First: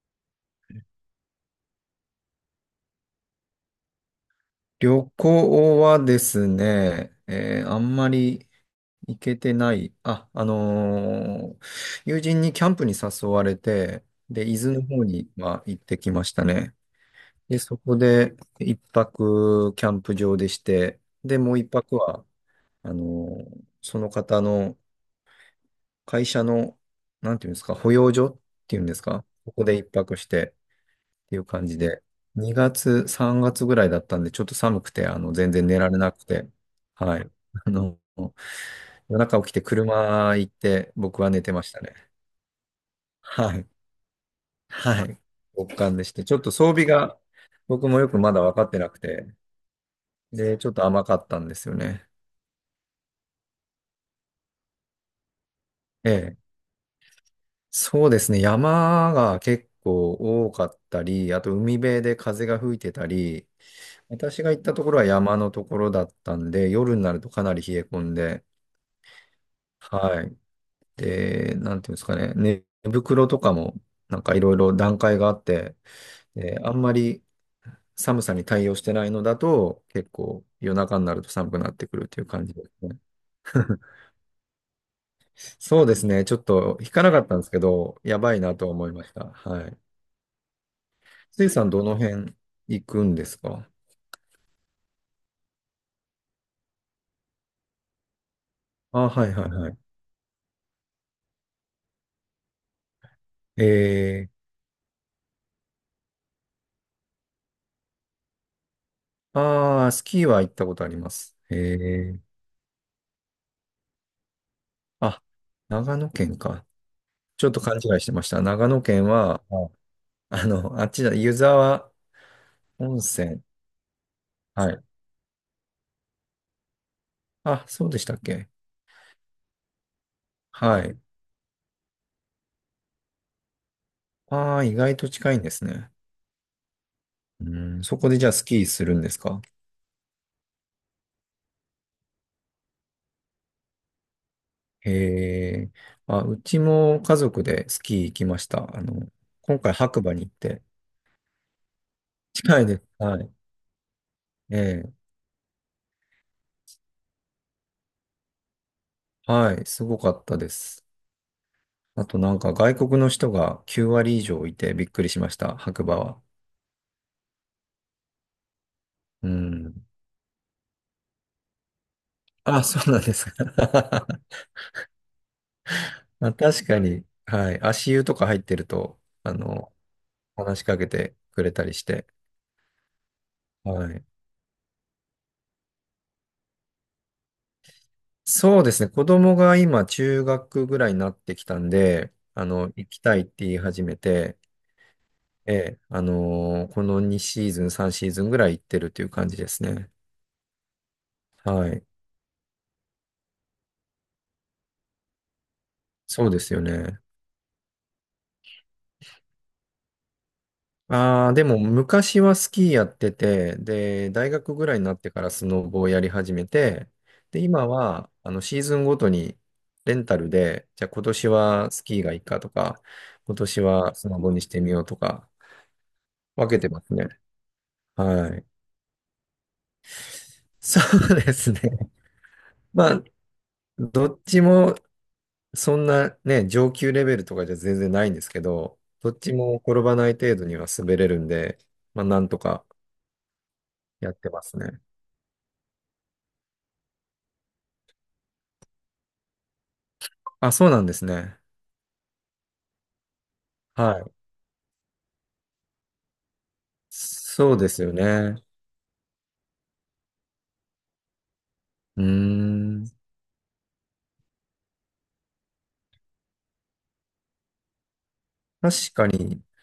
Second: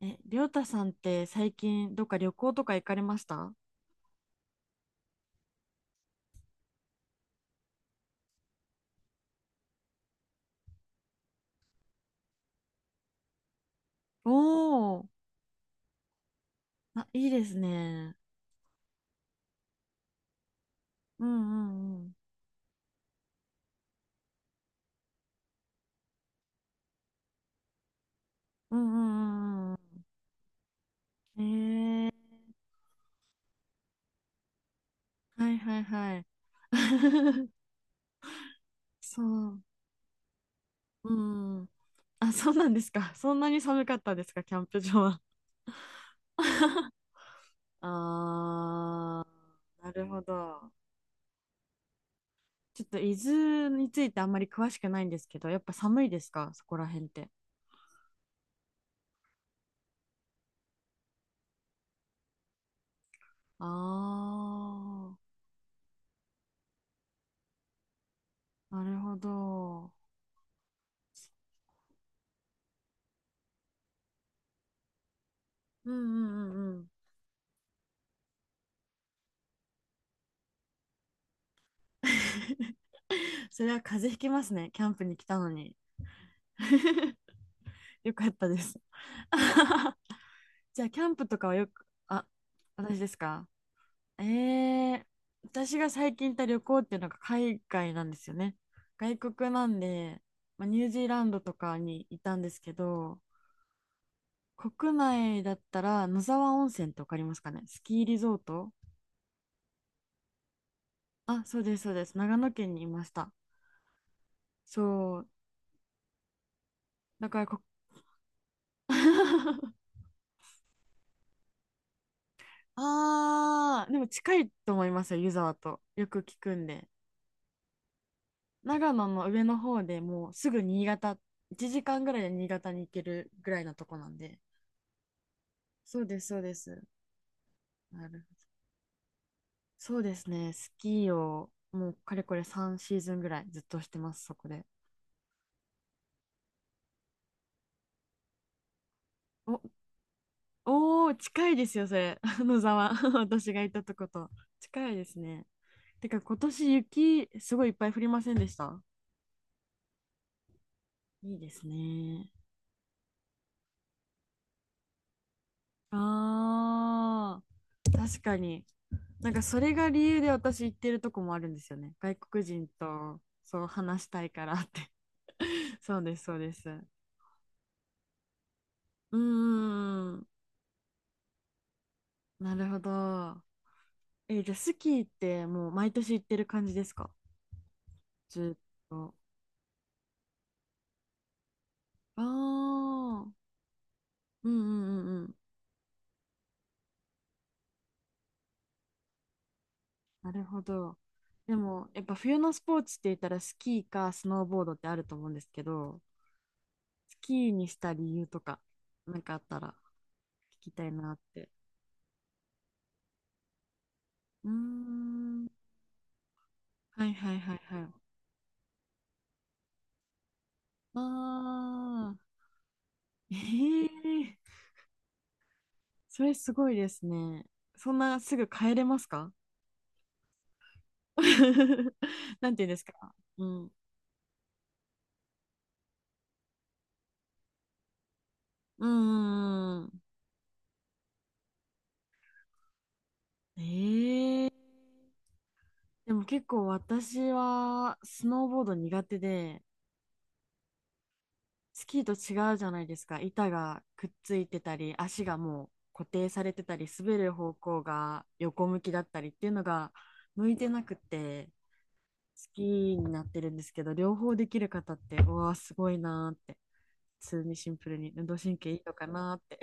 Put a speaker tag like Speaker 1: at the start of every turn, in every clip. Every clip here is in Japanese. Speaker 1: りょうたさんって最近どっか旅行とか行かれました？
Speaker 2: 旅行はですね、あんまり行けてない。友人にキャンプに誘われて、
Speaker 1: お
Speaker 2: で、伊豆の
Speaker 1: お
Speaker 2: 方
Speaker 1: ー、
Speaker 2: には行ってきましたね。
Speaker 1: あ、いいです
Speaker 2: で、そこ
Speaker 1: ね。
Speaker 2: で一泊キャンプ場でして、
Speaker 1: うん
Speaker 2: で、も
Speaker 1: う
Speaker 2: う一
Speaker 1: ん
Speaker 2: 泊
Speaker 1: うん。
Speaker 2: は、あのその方の会社の、なんていうんですか、保養所っ
Speaker 1: う
Speaker 2: ていうんですか、ここ
Speaker 1: んうんう
Speaker 2: で
Speaker 1: ん
Speaker 2: 一泊して、ってい
Speaker 1: う
Speaker 2: う感じで、
Speaker 1: ん。えー、
Speaker 2: 2月、3月ぐらいだったんで、ちょっと寒くて、
Speaker 1: は
Speaker 2: 全
Speaker 1: い
Speaker 2: 然
Speaker 1: は
Speaker 2: 寝
Speaker 1: い
Speaker 2: られな
Speaker 1: は
Speaker 2: く
Speaker 1: い。
Speaker 2: て、はい。あの、夜
Speaker 1: そ
Speaker 2: 中起き
Speaker 1: う。
Speaker 2: て車行って、
Speaker 1: う
Speaker 2: 僕は寝てま
Speaker 1: ん。
Speaker 2: したね。
Speaker 1: あ、そうなんですか。そんな
Speaker 2: は
Speaker 1: に
Speaker 2: い。
Speaker 1: 寒かったですか、キャンプ場
Speaker 2: はい。
Speaker 1: は？
Speaker 2: 極寒でして、ちょっと装備 が、僕もよくまだ分かってなく
Speaker 1: あ
Speaker 2: て、
Speaker 1: ー、なるほ
Speaker 2: で、ちょ
Speaker 1: ど。
Speaker 2: っと甘かったんですよね。
Speaker 1: ちょっと伊豆についてあんまり詳しくないんですけど、やっぱ寒い
Speaker 2: え
Speaker 1: です
Speaker 2: え。
Speaker 1: か、そこら辺って？
Speaker 2: そうですね。山が結構多かったり、あと海辺で風が吹いてたり、
Speaker 1: あ、
Speaker 2: 私が行ったところは山のところだったんで、夜になるとかなり冷え込んで、
Speaker 1: なるほど。
Speaker 2: はい。で、なんていうんですかね、寝袋とかもなんかいろいろ段階があって、
Speaker 1: うんうんう
Speaker 2: で、
Speaker 1: んう
Speaker 2: あん
Speaker 1: ん。
Speaker 2: まり寒さに対応してないのだと、結構夜中になると寒くなってくるっていう感じですね。
Speaker 1: それは 風邪ひきますね。キャンプに来たのに。
Speaker 2: そうですね、ちょっと引かなかったんですけど、
Speaker 1: よ
Speaker 2: や
Speaker 1: かっ
Speaker 2: ばい
Speaker 1: た
Speaker 2: な
Speaker 1: で
Speaker 2: とは
Speaker 1: す。
Speaker 2: 思いました。は い。
Speaker 1: じゃあ、キャンプと
Speaker 2: つ
Speaker 1: か
Speaker 2: い
Speaker 1: は
Speaker 2: さ
Speaker 1: よ
Speaker 2: ん、ど
Speaker 1: く、
Speaker 2: の
Speaker 1: あ、
Speaker 2: 辺行
Speaker 1: 私
Speaker 2: く
Speaker 1: で
Speaker 2: ん
Speaker 1: す
Speaker 2: です
Speaker 1: か？
Speaker 2: か？
Speaker 1: えー、私が最近行った旅行っていうのが海外なんですよね。
Speaker 2: あ、
Speaker 1: 外
Speaker 2: はいは
Speaker 1: 国
Speaker 2: い
Speaker 1: な
Speaker 2: は
Speaker 1: ん
Speaker 2: い。
Speaker 1: で、まあ、ニュージーランドとかにいたんですけど、
Speaker 2: え
Speaker 1: 国内だったら野沢温泉ってわかりますかね？スキーリゾート。
Speaker 2: ああ、スキーは行ったことあります。
Speaker 1: あ、そうです、そうです。長野県にいました。そ
Speaker 2: あ、
Speaker 1: う。
Speaker 2: 長野県か。
Speaker 1: だか
Speaker 2: ち
Speaker 1: ら
Speaker 2: ょっ
Speaker 1: こ、
Speaker 2: と勘違いしてました。長野県は、あっちだ、湯沢温泉。
Speaker 1: ああ、でも近い
Speaker 2: は
Speaker 1: と
Speaker 2: い。
Speaker 1: 思いますよ、湯沢と。よく聞くんで。
Speaker 2: あ、そうでしたっけ？
Speaker 1: 長野の上の方でもうすぐ
Speaker 2: は
Speaker 1: 新
Speaker 2: い。
Speaker 1: 潟、1時間ぐらいで新潟に行けるぐらいのとこなんで。
Speaker 2: ああ、意外と近いんですね。
Speaker 1: そうです、そうです。
Speaker 2: うん、そ
Speaker 1: な
Speaker 2: こで
Speaker 1: る
Speaker 2: じゃあ
Speaker 1: ほ
Speaker 2: ス
Speaker 1: ど。
Speaker 2: キーするんですか？
Speaker 1: そうですね、スキーをもうかれこれ3シーズンぐらいずっとしてます、そこで。
Speaker 2: へえ。あ、うちも家族でスキー行きました。
Speaker 1: お、
Speaker 2: 今回白馬に行って。
Speaker 1: おー、近いですよ、それ。野
Speaker 2: 近いです。
Speaker 1: 沢、
Speaker 2: はい。
Speaker 1: 私が行ったとこと。
Speaker 2: え
Speaker 1: 近
Speaker 2: え。
Speaker 1: いですね。てか今年雪すごいいっぱい降りませんでした？
Speaker 2: はい。すごかったです。
Speaker 1: いいです
Speaker 2: あと
Speaker 1: ね。
Speaker 2: なんか外国の人が9割以上いてびっくりしました。白馬は。
Speaker 1: ああ。確かに。
Speaker 2: う
Speaker 1: なんかそれ
Speaker 2: ん。
Speaker 1: が理由で私行ってるとこもあるんですよね。外国
Speaker 2: あ、
Speaker 1: 人
Speaker 2: そうなんで
Speaker 1: と、
Speaker 2: すか。
Speaker 1: そう話し たいからって。そうです、
Speaker 2: まあ、
Speaker 1: そうで
Speaker 2: 確
Speaker 1: す。
Speaker 2: か
Speaker 1: う
Speaker 2: に、はい。足湯とか入ってると、
Speaker 1: ーん、
Speaker 2: 話しかけてくれたりして。
Speaker 1: なるほど。
Speaker 2: はい。
Speaker 1: じゃあスキーってもう毎年行ってる感じですか？ずっ
Speaker 2: そうですね。子
Speaker 1: と。
Speaker 2: 供が今、中学ぐらいになってきたんで、
Speaker 1: あ
Speaker 2: 行きたいっ
Speaker 1: あ、
Speaker 2: て言い始めて、
Speaker 1: うんうんうんうん。
Speaker 2: ええ、この2シーズン、3シーズンぐらい行ってるっていう感じですね。
Speaker 1: なるほど。で
Speaker 2: はい。
Speaker 1: もやっぱ冬のスポーツって言ったらスキーかスノーボードってあると思うんですけど、
Speaker 2: そうですよね。
Speaker 1: スキーにした理由とか、なんかあったら聞きたいなっ
Speaker 2: ああ、で
Speaker 1: て。
Speaker 2: も昔はスキーやってて、で、大
Speaker 1: うー
Speaker 2: 学ぐらいになってからス
Speaker 1: ん。
Speaker 2: ノボをやり始めて、
Speaker 1: はいはい
Speaker 2: で、
Speaker 1: はい
Speaker 2: 今
Speaker 1: はい。
Speaker 2: は、シーズンごとにレンタルで、じゃあ
Speaker 1: あ
Speaker 2: 今年はスキーが
Speaker 1: あ、
Speaker 2: いいかとか、今年はスノ ボ
Speaker 1: ええ、
Speaker 2: にしてみようとか、
Speaker 1: それ
Speaker 2: 分
Speaker 1: す
Speaker 2: けて
Speaker 1: ごい
Speaker 2: ま
Speaker 1: で
Speaker 2: す
Speaker 1: す
Speaker 2: ね。
Speaker 1: ね。そんなす
Speaker 2: はい。
Speaker 1: ぐ帰れますか？
Speaker 2: そうですね。
Speaker 1: なんていうんです
Speaker 2: ま
Speaker 1: か。
Speaker 2: あ、
Speaker 1: うん。
Speaker 2: どっちもそんなね、上級レベルとかじゃ全然ないんですけど、
Speaker 1: う
Speaker 2: どっちも
Speaker 1: ー
Speaker 2: 転ば
Speaker 1: ん。
Speaker 2: ない程度には滑れるんで、まあ、なんとかやってま
Speaker 1: ええ、
Speaker 2: すね。
Speaker 1: でも結構私はスノーボード苦手で、
Speaker 2: あ、そうなんですね。
Speaker 1: スキーと違うじゃないですか。板が
Speaker 2: は
Speaker 1: くっ
Speaker 2: い。
Speaker 1: ついてたり、足がもう固定されてたり、滑る
Speaker 2: そ
Speaker 1: 方
Speaker 2: うで
Speaker 1: 向
Speaker 2: すよ
Speaker 1: が
Speaker 2: ね。
Speaker 1: 横向きだったりっていうのが向いてなくて。
Speaker 2: うー
Speaker 1: き
Speaker 2: ん。
Speaker 1: になってるんですけど、両方できる方って、うわー、すごいなーって。普通にシンプルに運動神経いい
Speaker 2: 確
Speaker 1: のか
Speaker 2: か
Speaker 1: なーっ
Speaker 2: に、
Speaker 1: て。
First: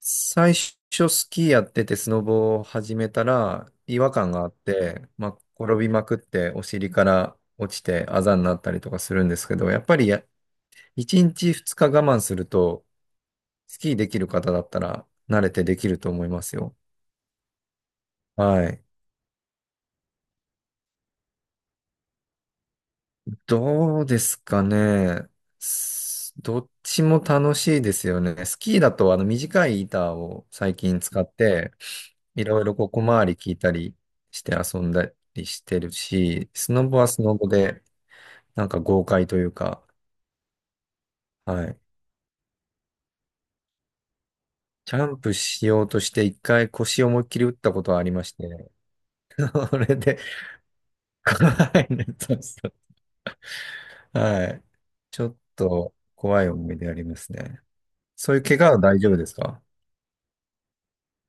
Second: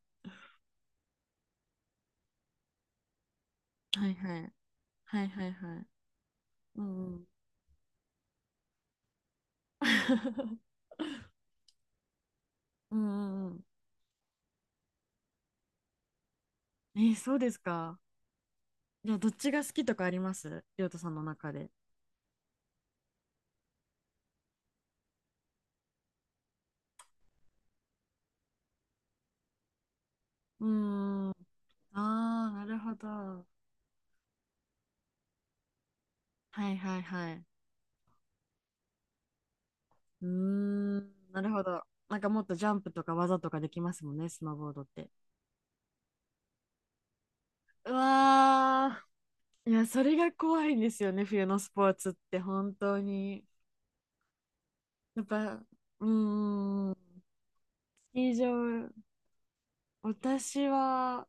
Speaker 2: 最初スキーやっててスノボを始めたら 違
Speaker 1: は
Speaker 2: 和
Speaker 1: い
Speaker 2: 感
Speaker 1: は
Speaker 2: があ
Speaker 1: い。
Speaker 2: って、
Speaker 1: はい
Speaker 2: まあ、
Speaker 1: はいは
Speaker 2: 転
Speaker 1: い。
Speaker 2: びまくってお
Speaker 1: う
Speaker 2: 尻か
Speaker 1: んうん。
Speaker 2: ら落ちてあざになったりとかするんですけど、やっぱり1日2日我慢すると、
Speaker 1: うんうんうん。
Speaker 2: スキーできる方だったら慣れてできると思いますよ。
Speaker 1: えー、そうですか。
Speaker 2: はい。
Speaker 1: じゃあ、どっちが好きとかあります？りょうたさんの中で。
Speaker 2: どうですかね。どっちも楽しいですよね。スキーだとあの短い板を
Speaker 1: うー
Speaker 2: 最近使っ
Speaker 1: ん。あ
Speaker 2: て、い
Speaker 1: あ、
Speaker 2: ろ
Speaker 1: な
Speaker 2: いろ
Speaker 1: る
Speaker 2: こう
Speaker 1: ほ
Speaker 2: 小回り効
Speaker 1: ど。
Speaker 2: いたりして遊んだりしてるし、
Speaker 1: は
Speaker 2: ス
Speaker 1: い
Speaker 2: ノ
Speaker 1: は
Speaker 2: ボ
Speaker 1: い
Speaker 2: はス
Speaker 1: は
Speaker 2: ノ
Speaker 1: い。
Speaker 2: ボでなんか豪快というか、
Speaker 1: うーん、なるほ
Speaker 2: はい。
Speaker 1: ど。なんかもっとジャンプとか技とかできますもんね、スノーボードっ
Speaker 2: ジャ
Speaker 1: て。
Speaker 2: ンプしようとして一回腰を思いっきり打ったこ
Speaker 1: う
Speaker 2: とはありまして、
Speaker 1: わ ー。い
Speaker 2: そ
Speaker 1: や、
Speaker 2: れ
Speaker 1: それ
Speaker 2: で、
Speaker 1: が怖いんですよね、冬のスポ
Speaker 2: は
Speaker 1: ー
Speaker 2: い、ね、
Speaker 1: ツっ
Speaker 2: そ
Speaker 1: て
Speaker 2: うそ
Speaker 1: 本当に。
Speaker 2: う、はい。ち
Speaker 1: やっ
Speaker 2: ょっ
Speaker 1: ぱ、
Speaker 2: と
Speaker 1: う
Speaker 2: 怖い思い出
Speaker 1: ー
Speaker 2: あ
Speaker 1: ん、
Speaker 2: りますね。
Speaker 1: スキ
Speaker 2: そういう怪我は
Speaker 1: ー場、
Speaker 2: 大丈夫ですか？
Speaker 1: 私は、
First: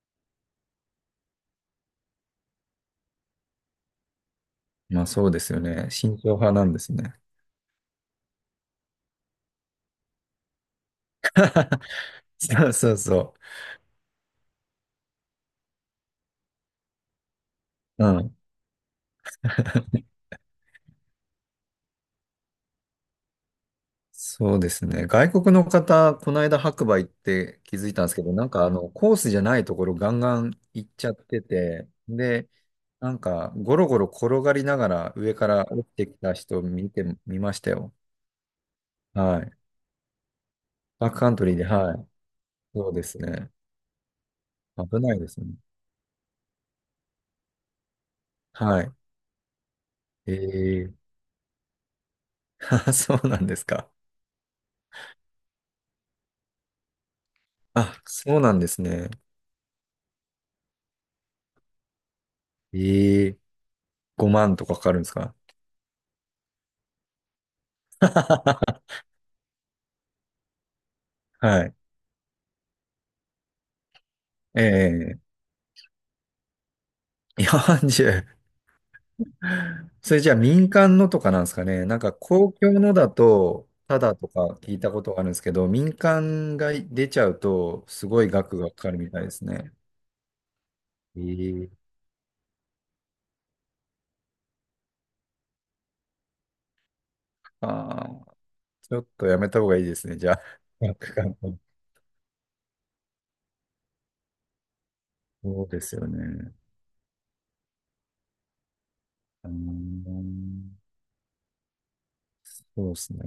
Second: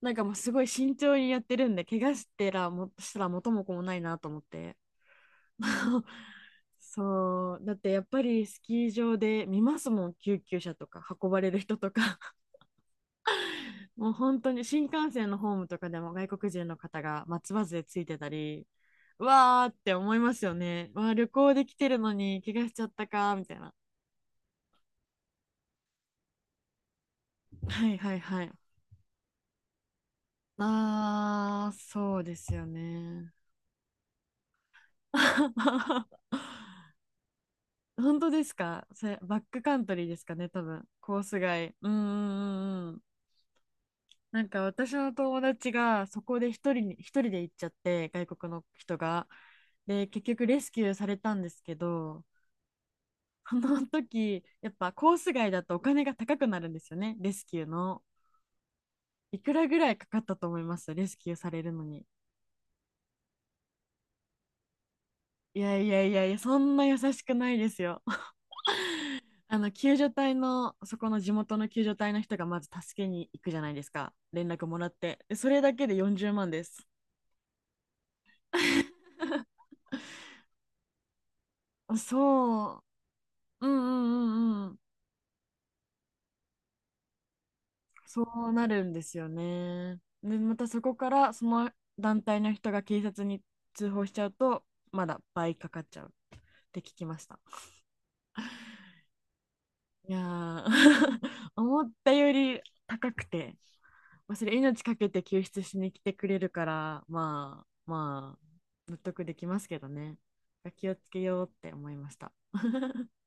Speaker 1: なんかもうすごい慎重にやってるんで、怪我してらも、したら元も子もないなと思って。
Speaker 2: まあそうですよね。慎重派なんですね。
Speaker 1: そう、だってやっぱりスキー場で見ますもん、救急車とか運ばれる人とか。
Speaker 2: そうそうそ
Speaker 1: もう本当に新幹線のホームとかでも外国人の方が松葉杖つ
Speaker 2: う。
Speaker 1: い
Speaker 2: う
Speaker 1: てた
Speaker 2: ん。
Speaker 1: り、うわーって思いますよね。わあ、旅行できてるのに怪我しちゃったか、みたいな。
Speaker 2: そうですね。外国の方、この間白馬行って気
Speaker 1: は
Speaker 2: づい
Speaker 1: い
Speaker 2: たんで
Speaker 1: は
Speaker 2: す
Speaker 1: い
Speaker 2: けど、
Speaker 1: は
Speaker 2: なん
Speaker 1: い。
Speaker 2: かコースじゃないところガンガン行っちゃって
Speaker 1: あー、
Speaker 2: て、
Speaker 1: そうで
Speaker 2: で、
Speaker 1: すよ
Speaker 2: なん
Speaker 1: ね。
Speaker 2: かゴロゴロ転がりながら上から落ちてき た人見ましたよ。
Speaker 1: 本当ですか？それバッ
Speaker 2: はい。
Speaker 1: クカントリーですかね、多分。
Speaker 2: バッ
Speaker 1: コ
Speaker 2: ク
Speaker 1: ー
Speaker 2: カン
Speaker 1: ス
Speaker 2: トリーで、
Speaker 1: 外。うん
Speaker 2: は
Speaker 1: う
Speaker 2: い。
Speaker 1: んうん
Speaker 2: そ
Speaker 1: う
Speaker 2: うで
Speaker 1: ん。
Speaker 2: すね。
Speaker 1: なんか私
Speaker 2: 危
Speaker 1: の
Speaker 2: ないです
Speaker 1: 友
Speaker 2: ね。
Speaker 1: 達がそこで一人に、一人で行っちゃって、外国の
Speaker 2: はい。
Speaker 1: 人が。で、結局レスキューさ
Speaker 2: え
Speaker 1: れたんですけど、
Speaker 2: そうなん
Speaker 1: こ
Speaker 2: です
Speaker 1: の
Speaker 2: か。
Speaker 1: 時、やっぱコース外だとお金が高くなるんですよね、レスキューの。
Speaker 2: あ、そうなんですね。
Speaker 1: いくらぐらいかかったと思います？レスキューされるのに。
Speaker 2: えー、5万とかかかるんですか？
Speaker 1: いやいやいやいや、そんな優しくないですよ。あの救助隊の、そこの地元
Speaker 2: は
Speaker 1: の
Speaker 2: い。
Speaker 1: 救助隊の人がまず助けに行くじゃないですか。連絡もらっ
Speaker 2: え
Speaker 1: て、
Speaker 2: え、
Speaker 1: でそれだけで40万です。
Speaker 2: 4。 それじゃあ民間のとかなんですかね。なんか公
Speaker 1: そ
Speaker 2: 共のだ
Speaker 1: う、う
Speaker 2: と、
Speaker 1: ん
Speaker 2: ただとか
Speaker 1: うんう
Speaker 2: 聞
Speaker 1: ん、
Speaker 2: いたことがあるんですけど、民間が出ちゃうと、すご
Speaker 1: そ
Speaker 2: い
Speaker 1: う
Speaker 2: 額
Speaker 1: な
Speaker 2: がか
Speaker 1: る
Speaker 2: か
Speaker 1: ん
Speaker 2: る
Speaker 1: で
Speaker 2: み
Speaker 1: す
Speaker 2: たい
Speaker 1: よ
Speaker 2: ですね。
Speaker 1: ね。で、またそこからそ
Speaker 2: え
Speaker 1: の
Speaker 2: え、
Speaker 1: 団体の人が警察に通報しちゃうと、まだ倍かかっちゃうって聞きました。
Speaker 2: ああ、ちょっとやめた方がいいです
Speaker 1: い
Speaker 2: ね。
Speaker 1: や
Speaker 2: じゃあ、額が。
Speaker 1: ー、 思ったより高くて、まあそれ命かけて救出
Speaker 2: そう
Speaker 1: し
Speaker 2: で
Speaker 1: に
Speaker 2: す
Speaker 1: 来
Speaker 2: よ
Speaker 1: てくれる
Speaker 2: ね。
Speaker 1: から、まあまあ、納得でき
Speaker 2: うー
Speaker 1: ますけどね。
Speaker 2: ん、
Speaker 1: 気をつけようって思いました。
Speaker 2: そうですね。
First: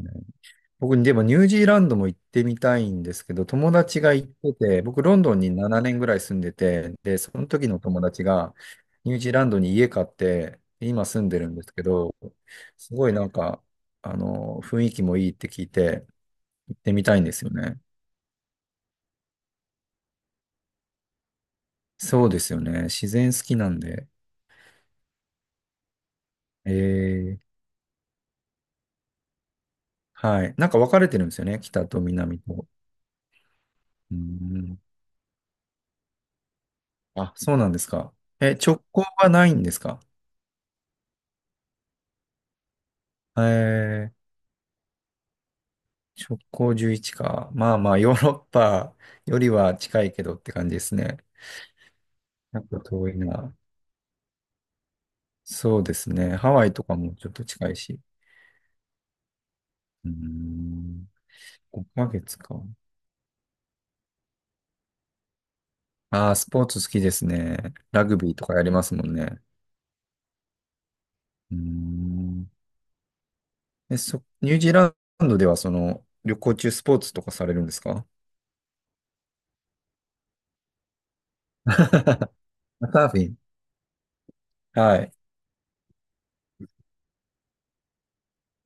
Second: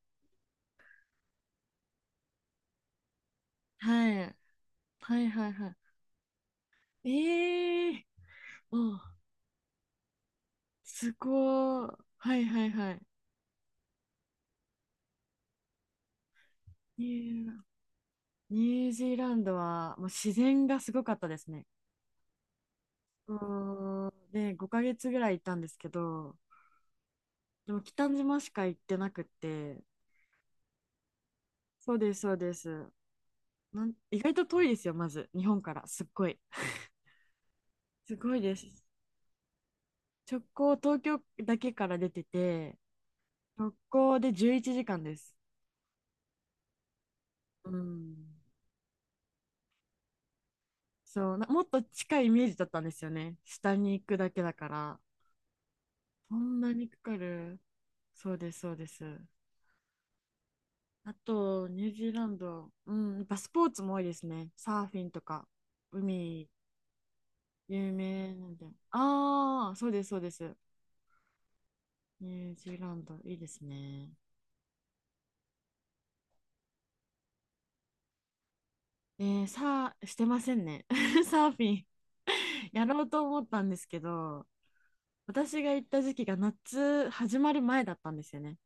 Speaker 2: 僕、でもニュージーランドも行ってみたいんですけど、友達
Speaker 1: は
Speaker 2: が行っ
Speaker 1: い。
Speaker 2: てて、僕、ロ
Speaker 1: は
Speaker 2: ン
Speaker 1: い
Speaker 2: ドン
Speaker 1: は
Speaker 2: に
Speaker 1: いは
Speaker 2: 7年ぐらい住んでて、
Speaker 1: い。
Speaker 2: で、その時の
Speaker 1: ええ
Speaker 2: 友達
Speaker 1: ー、
Speaker 2: が、
Speaker 1: お、
Speaker 2: ニュージーランドに家買って、今
Speaker 1: す
Speaker 2: 住んでるんですけ
Speaker 1: ごい。
Speaker 2: ど、
Speaker 1: はいはいは
Speaker 2: す
Speaker 1: い。
Speaker 2: ごいなんか、雰囲気もいいって聞いて、行ってみたいんですよ
Speaker 1: ええ。
Speaker 2: ね。
Speaker 1: ニュージーランドはもう自然がすごかったですね。
Speaker 2: そうですよね。自然
Speaker 1: う
Speaker 2: 好きなん
Speaker 1: ー
Speaker 2: で。
Speaker 1: ん。で、5ヶ月ぐらい行ったんですけど、
Speaker 2: えー、
Speaker 1: でも北島しか行ってなくって、
Speaker 2: はい。なんか分かれてるんですよね。北
Speaker 1: そう
Speaker 2: と
Speaker 1: です、そう
Speaker 2: 南
Speaker 1: で
Speaker 2: と。
Speaker 1: す。なん、
Speaker 2: う
Speaker 1: 意外と遠いで
Speaker 2: ん。
Speaker 1: すよ、まず、日本から、すっごい。
Speaker 2: あ、そうなんです
Speaker 1: す
Speaker 2: か。
Speaker 1: ごいで
Speaker 2: え、
Speaker 1: す。
Speaker 2: 直行はないんですか？
Speaker 1: 直行、東京だけから出てて、直
Speaker 2: え、
Speaker 1: 行で11時間です。
Speaker 2: 直行11か。
Speaker 1: う
Speaker 2: まあまあ、ヨ
Speaker 1: ん。
Speaker 2: ーロッパよりは近いけどって感じですね。
Speaker 1: そう、なもっと近いイメージ
Speaker 2: な
Speaker 1: だ
Speaker 2: ん
Speaker 1: った
Speaker 2: か
Speaker 1: んですよ
Speaker 2: 遠い
Speaker 1: ね。
Speaker 2: な。
Speaker 1: 下に行くだけだから。
Speaker 2: そうです
Speaker 1: そ
Speaker 2: ね。ハ
Speaker 1: ん
Speaker 2: ワイ
Speaker 1: な
Speaker 2: と
Speaker 1: に
Speaker 2: か
Speaker 1: か
Speaker 2: も
Speaker 1: か
Speaker 2: ちょっと
Speaker 1: る？
Speaker 2: 近いし。
Speaker 1: そうです、そうです。
Speaker 2: うーん。
Speaker 1: あと、ニュージ
Speaker 2: 5
Speaker 1: ー
Speaker 2: ヶ
Speaker 1: ラン
Speaker 2: 月か。
Speaker 1: ド、うん、やっぱスポーツも多いですね。サーフィンとか、
Speaker 2: ああ、ス
Speaker 1: 海、
Speaker 2: ポーツ好きですね。
Speaker 1: 有
Speaker 2: ラグビ
Speaker 1: 名
Speaker 2: ーと
Speaker 1: な
Speaker 2: か
Speaker 1: ん
Speaker 2: や
Speaker 1: で。
Speaker 2: りますもんね。
Speaker 1: ああ、そうです、そうです。
Speaker 2: うー
Speaker 1: ニ
Speaker 2: ん。
Speaker 1: ュージーランド、いいです
Speaker 2: え、
Speaker 1: ね。
Speaker 2: ニュージーランドではその、旅行中スポーツとかされるんですか？
Speaker 1: さあ、してませんね。サーフィン、やろ
Speaker 2: サー
Speaker 1: う
Speaker 2: フ
Speaker 1: と
Speaker 2: ィン、
Speaker 1: 思ったんですけど、
Speaker 2: はい。
Speaker 1: 私が行った時期が夏始まる前だったんですよね。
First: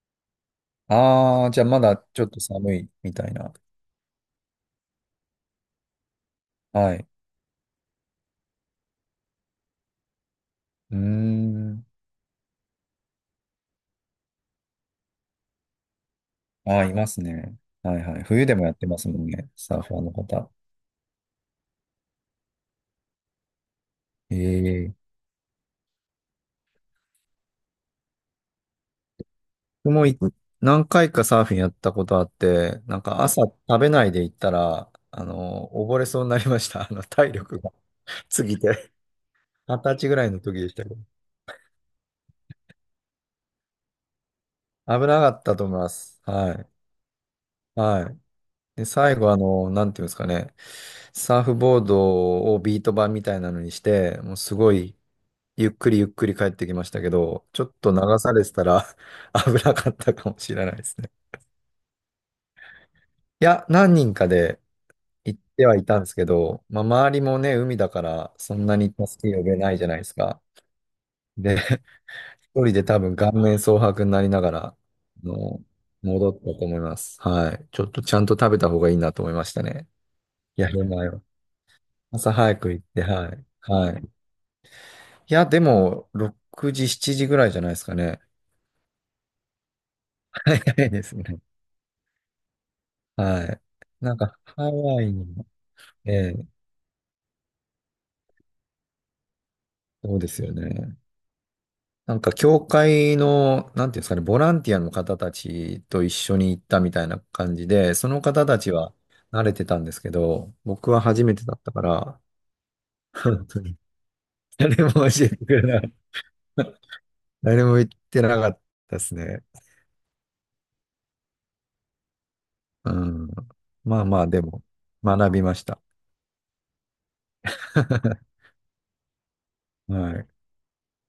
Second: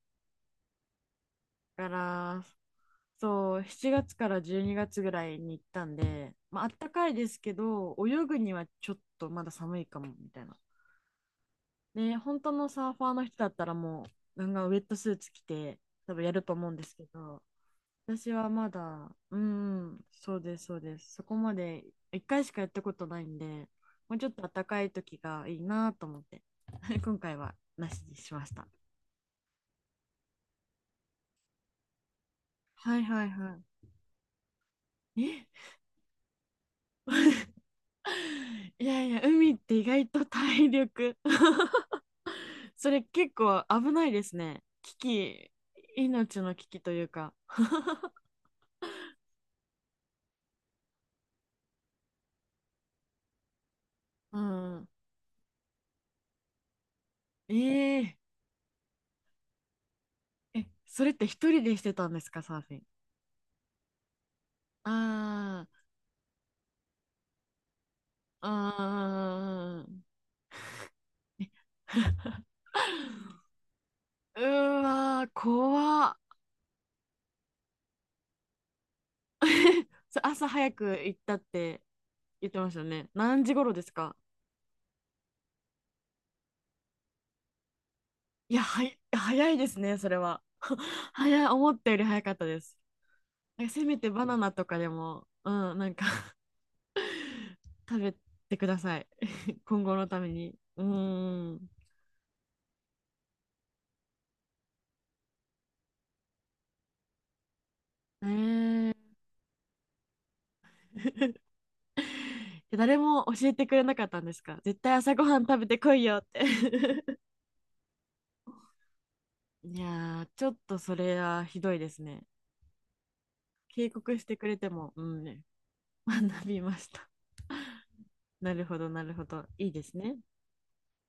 Speaker 2: ああ、じゃあま
Speaker 1: だか
Speaker 2: だちょっと
Speaker 1: ら、
Speaker 2: 寒いみたいな。
Speaker 1: そう、7月から12月ぐらいに行ったんで、まあ、あった
Speaker 2: はい。
Speaker 1: かいですけど、泳ぐにはちょっとまだ寒いかも、みたいな。
Speaker 2: うーん。
Speaker 1: ね、本当のサーファーの人だったらもう、なんかウェットスーツ着て、多分やると思うん
Speaker 2: あ
Speaker 1: で
Speaker 2: あ、い
Speaker 1: すけ
Speaker 2: ます
Speaker 1: ど、
Speaker 2: ね。はいはい。
Speaker 1: 私
Speaker 2: 冬
Speaker 1: は
Speaker 2: でも
Speaker 1: ま
Speaker 2: やってます
Speaker 1: だ、
Speaker 2: もん
Speaker 1: う
Speaker 2: ね。サーファ
Speaker 1: ん、
Speaker 2: ーの
Speaker 1: そう
Speaker 2: 方。
Speaker 1: です、そうです。そこまで一回しかやったことないんで、もうちょっと暖かい
Speaker 2: ええ、
Speaker 1: 時がいいなと思って、今回はなしにしました。
Speaker 2: 僕も何回かサーフィンやったことあって、
Speaker 1: は
Speaker 2: なん
Speaker 1: いは
Speaker 2: か
Speaker 1: い
Speaker 2: 朝
Speaker 1: は
Speaker 2: 食べないで行ったら、
Speaker 1: い。え、
Speaker 2: 溺れそうになりました。体力が 過ぎ
Speaker 1: い
Speaker 2: て。
Speaker 1: やいや、海っ て
Speaker 2: 二
Speaker 1: 意
Speaker 2: 十
Speaker 1: 外
Speaker 2: 歳ぐ
Speaker 1: と
Speaker 2: らいの時
Speaker 1: 体
Speaker 2: でしたけど。
Speaker 1: 力 それ結構危ないですね。危
Speaker 2: 危なかっ
Speaker 1: 機、
Speaker 2: たと思います。
Speaker 1: 命
Speaker 2: は
Speaker 1: の危
Speaker 2: い。
Speaker 1: 機というか。
Speaker 2: はい。で、最後、なんていうんですかね。サーフボードをビート板みたいなのにして、も
Speaker 1: う
Speaker 2: うすご
Speaker 1: ん。
Speaker 2: いゆっくりゆっくり帰ってきましたけど、ちょっと流
Speaker 1: ええ
Speaker 2: されてたら 危なかったかもし
Speaker 1: え、
Speaker 2: れないです
Speaker 1: そ
Speaker 2: ね。
Speaker 1: れって一人でしてたんですか、サーフィン？
Speaker 2: いや、何人かで行っ
Speaker 1: あ
Speaker 2: て
Speaker 1: ー、
Speaker 2: はいたんですけど、まあ、周りもね、海だから
Speaker 1: あ
Speaker 2: そんなに助け呼べないじゃ
Speaker 1: ー、
Speaker 2: ないですか。で、一人で多分顔面蒼白になり
Speaker 1: う
Speaker 2: ながら、
Speaker 1: ーわー、
Speaker 2: の、
Speaker 1: 怖っ。
Speaker 2: 戻ったと思います。はい。ちょっとちゃんと食べた方がいいなと思いましたね。
Speaker 1: それ朝
Speaker 2: や
Speaker 1: 早
Speaker 2: る
Speaker 1: く
Speaker 2: 前
Speaker 1: 行っ
Speaker 2: は。
Speaker 1: たって
Speaker 2: 朝
Speaker 1: 言っ
Speaker 2: 早
Speaker 1: てま
Speaker 2: く
Speaker 1: した
Speaker 2: 行っ
Speaker 1: よ
Speaker 2: て、
Speaker 1: ね。
Speaker 2: は
Speaker 1: 何
Speaker 2: い。
Speaker 1: 時頃で
Speaker 2: は
Speaker 1: す
Speaker 2: い。
Speaker 1: か？
Speaker 2: いや、でも、6時、7時ぐらいじゃないですかね。
Speaker 1: いや、はい、早いですね、それは。
Speaker 2: 早いで すね。
Speaker 1: 早い、思ったより早かったです。
Speaker 2: はい。
Speaker 1: え、せめて
Speaker 2: なん
Speaker 1: バナ
Speaker 2: か、
Speaker 1: ナ
Speaker 2: ハ
Speaker 1: とかで
Speaker 2: ワイに
Speaker 1: も、
Speaker 2: も、
Speaker 1: うん、なんか
Speaker 2: ええ、
Speaker 1: 食べてください。今後の
Speaker 2: そう
Speaker 1: た
Speaker 2: で
Speaker 1: め
Speaker 2: すよ
Speaker 1: に。う
Speaker 2: ね。
Speaker 1: ーん。
Speaker 2: なんか、教会の、なんていうんですかね、ボランティアの方たちと一緒に行ったみたいな感じで、その方たち
Speaker 1: ね
Speaker 2: は慣れてたんですけど、僕は初
Speaker 1: え、
Speaker 2: め てだったから、
Speaker 1: 誰も
Speaker 2: 本
Speaker 1: 教え
Speaker 2: 当
Speaker 1: てく
Speaker 2: に
Speaker 1: れなかったんです か？絶
Speaker 2: 誰も
Speaker 1: 対
Speaker 2: 教
Speaker 1: 朝ご
Speaker 2: えて
Speaker 1: はん
Speaker 2: く
Speaker 1: 食
Speaker 2: れ
Speaker 1: べて
Speaker 2: な
Speaker 1: こ
Speaker 2: い。
Speaker 1: いよって。
Speaker 2: 誰も言ってなかったですね。
Speaker 1: いやー、ちょっとそれはひどいですね。
Speaker 2: うん。
Speaker 1: 警
Speaker 2: まあ
Speaker 1: 告
Speaker 2: ま
Speaker 1: し
Speaker 2: あ、
Speaker 1: て
Speaker 2: で
Speaker 1: くれ
Speaker 2: も、
Speaker 1: ても、うん
Speaker 2: 学
Speaker 1: ね、
Speaker 2: びました。
Speaker 1: 学びました。なるほど、なるほど。いいです
Speaker 2: は
Speaker 1: ね。
Speaker 2: い。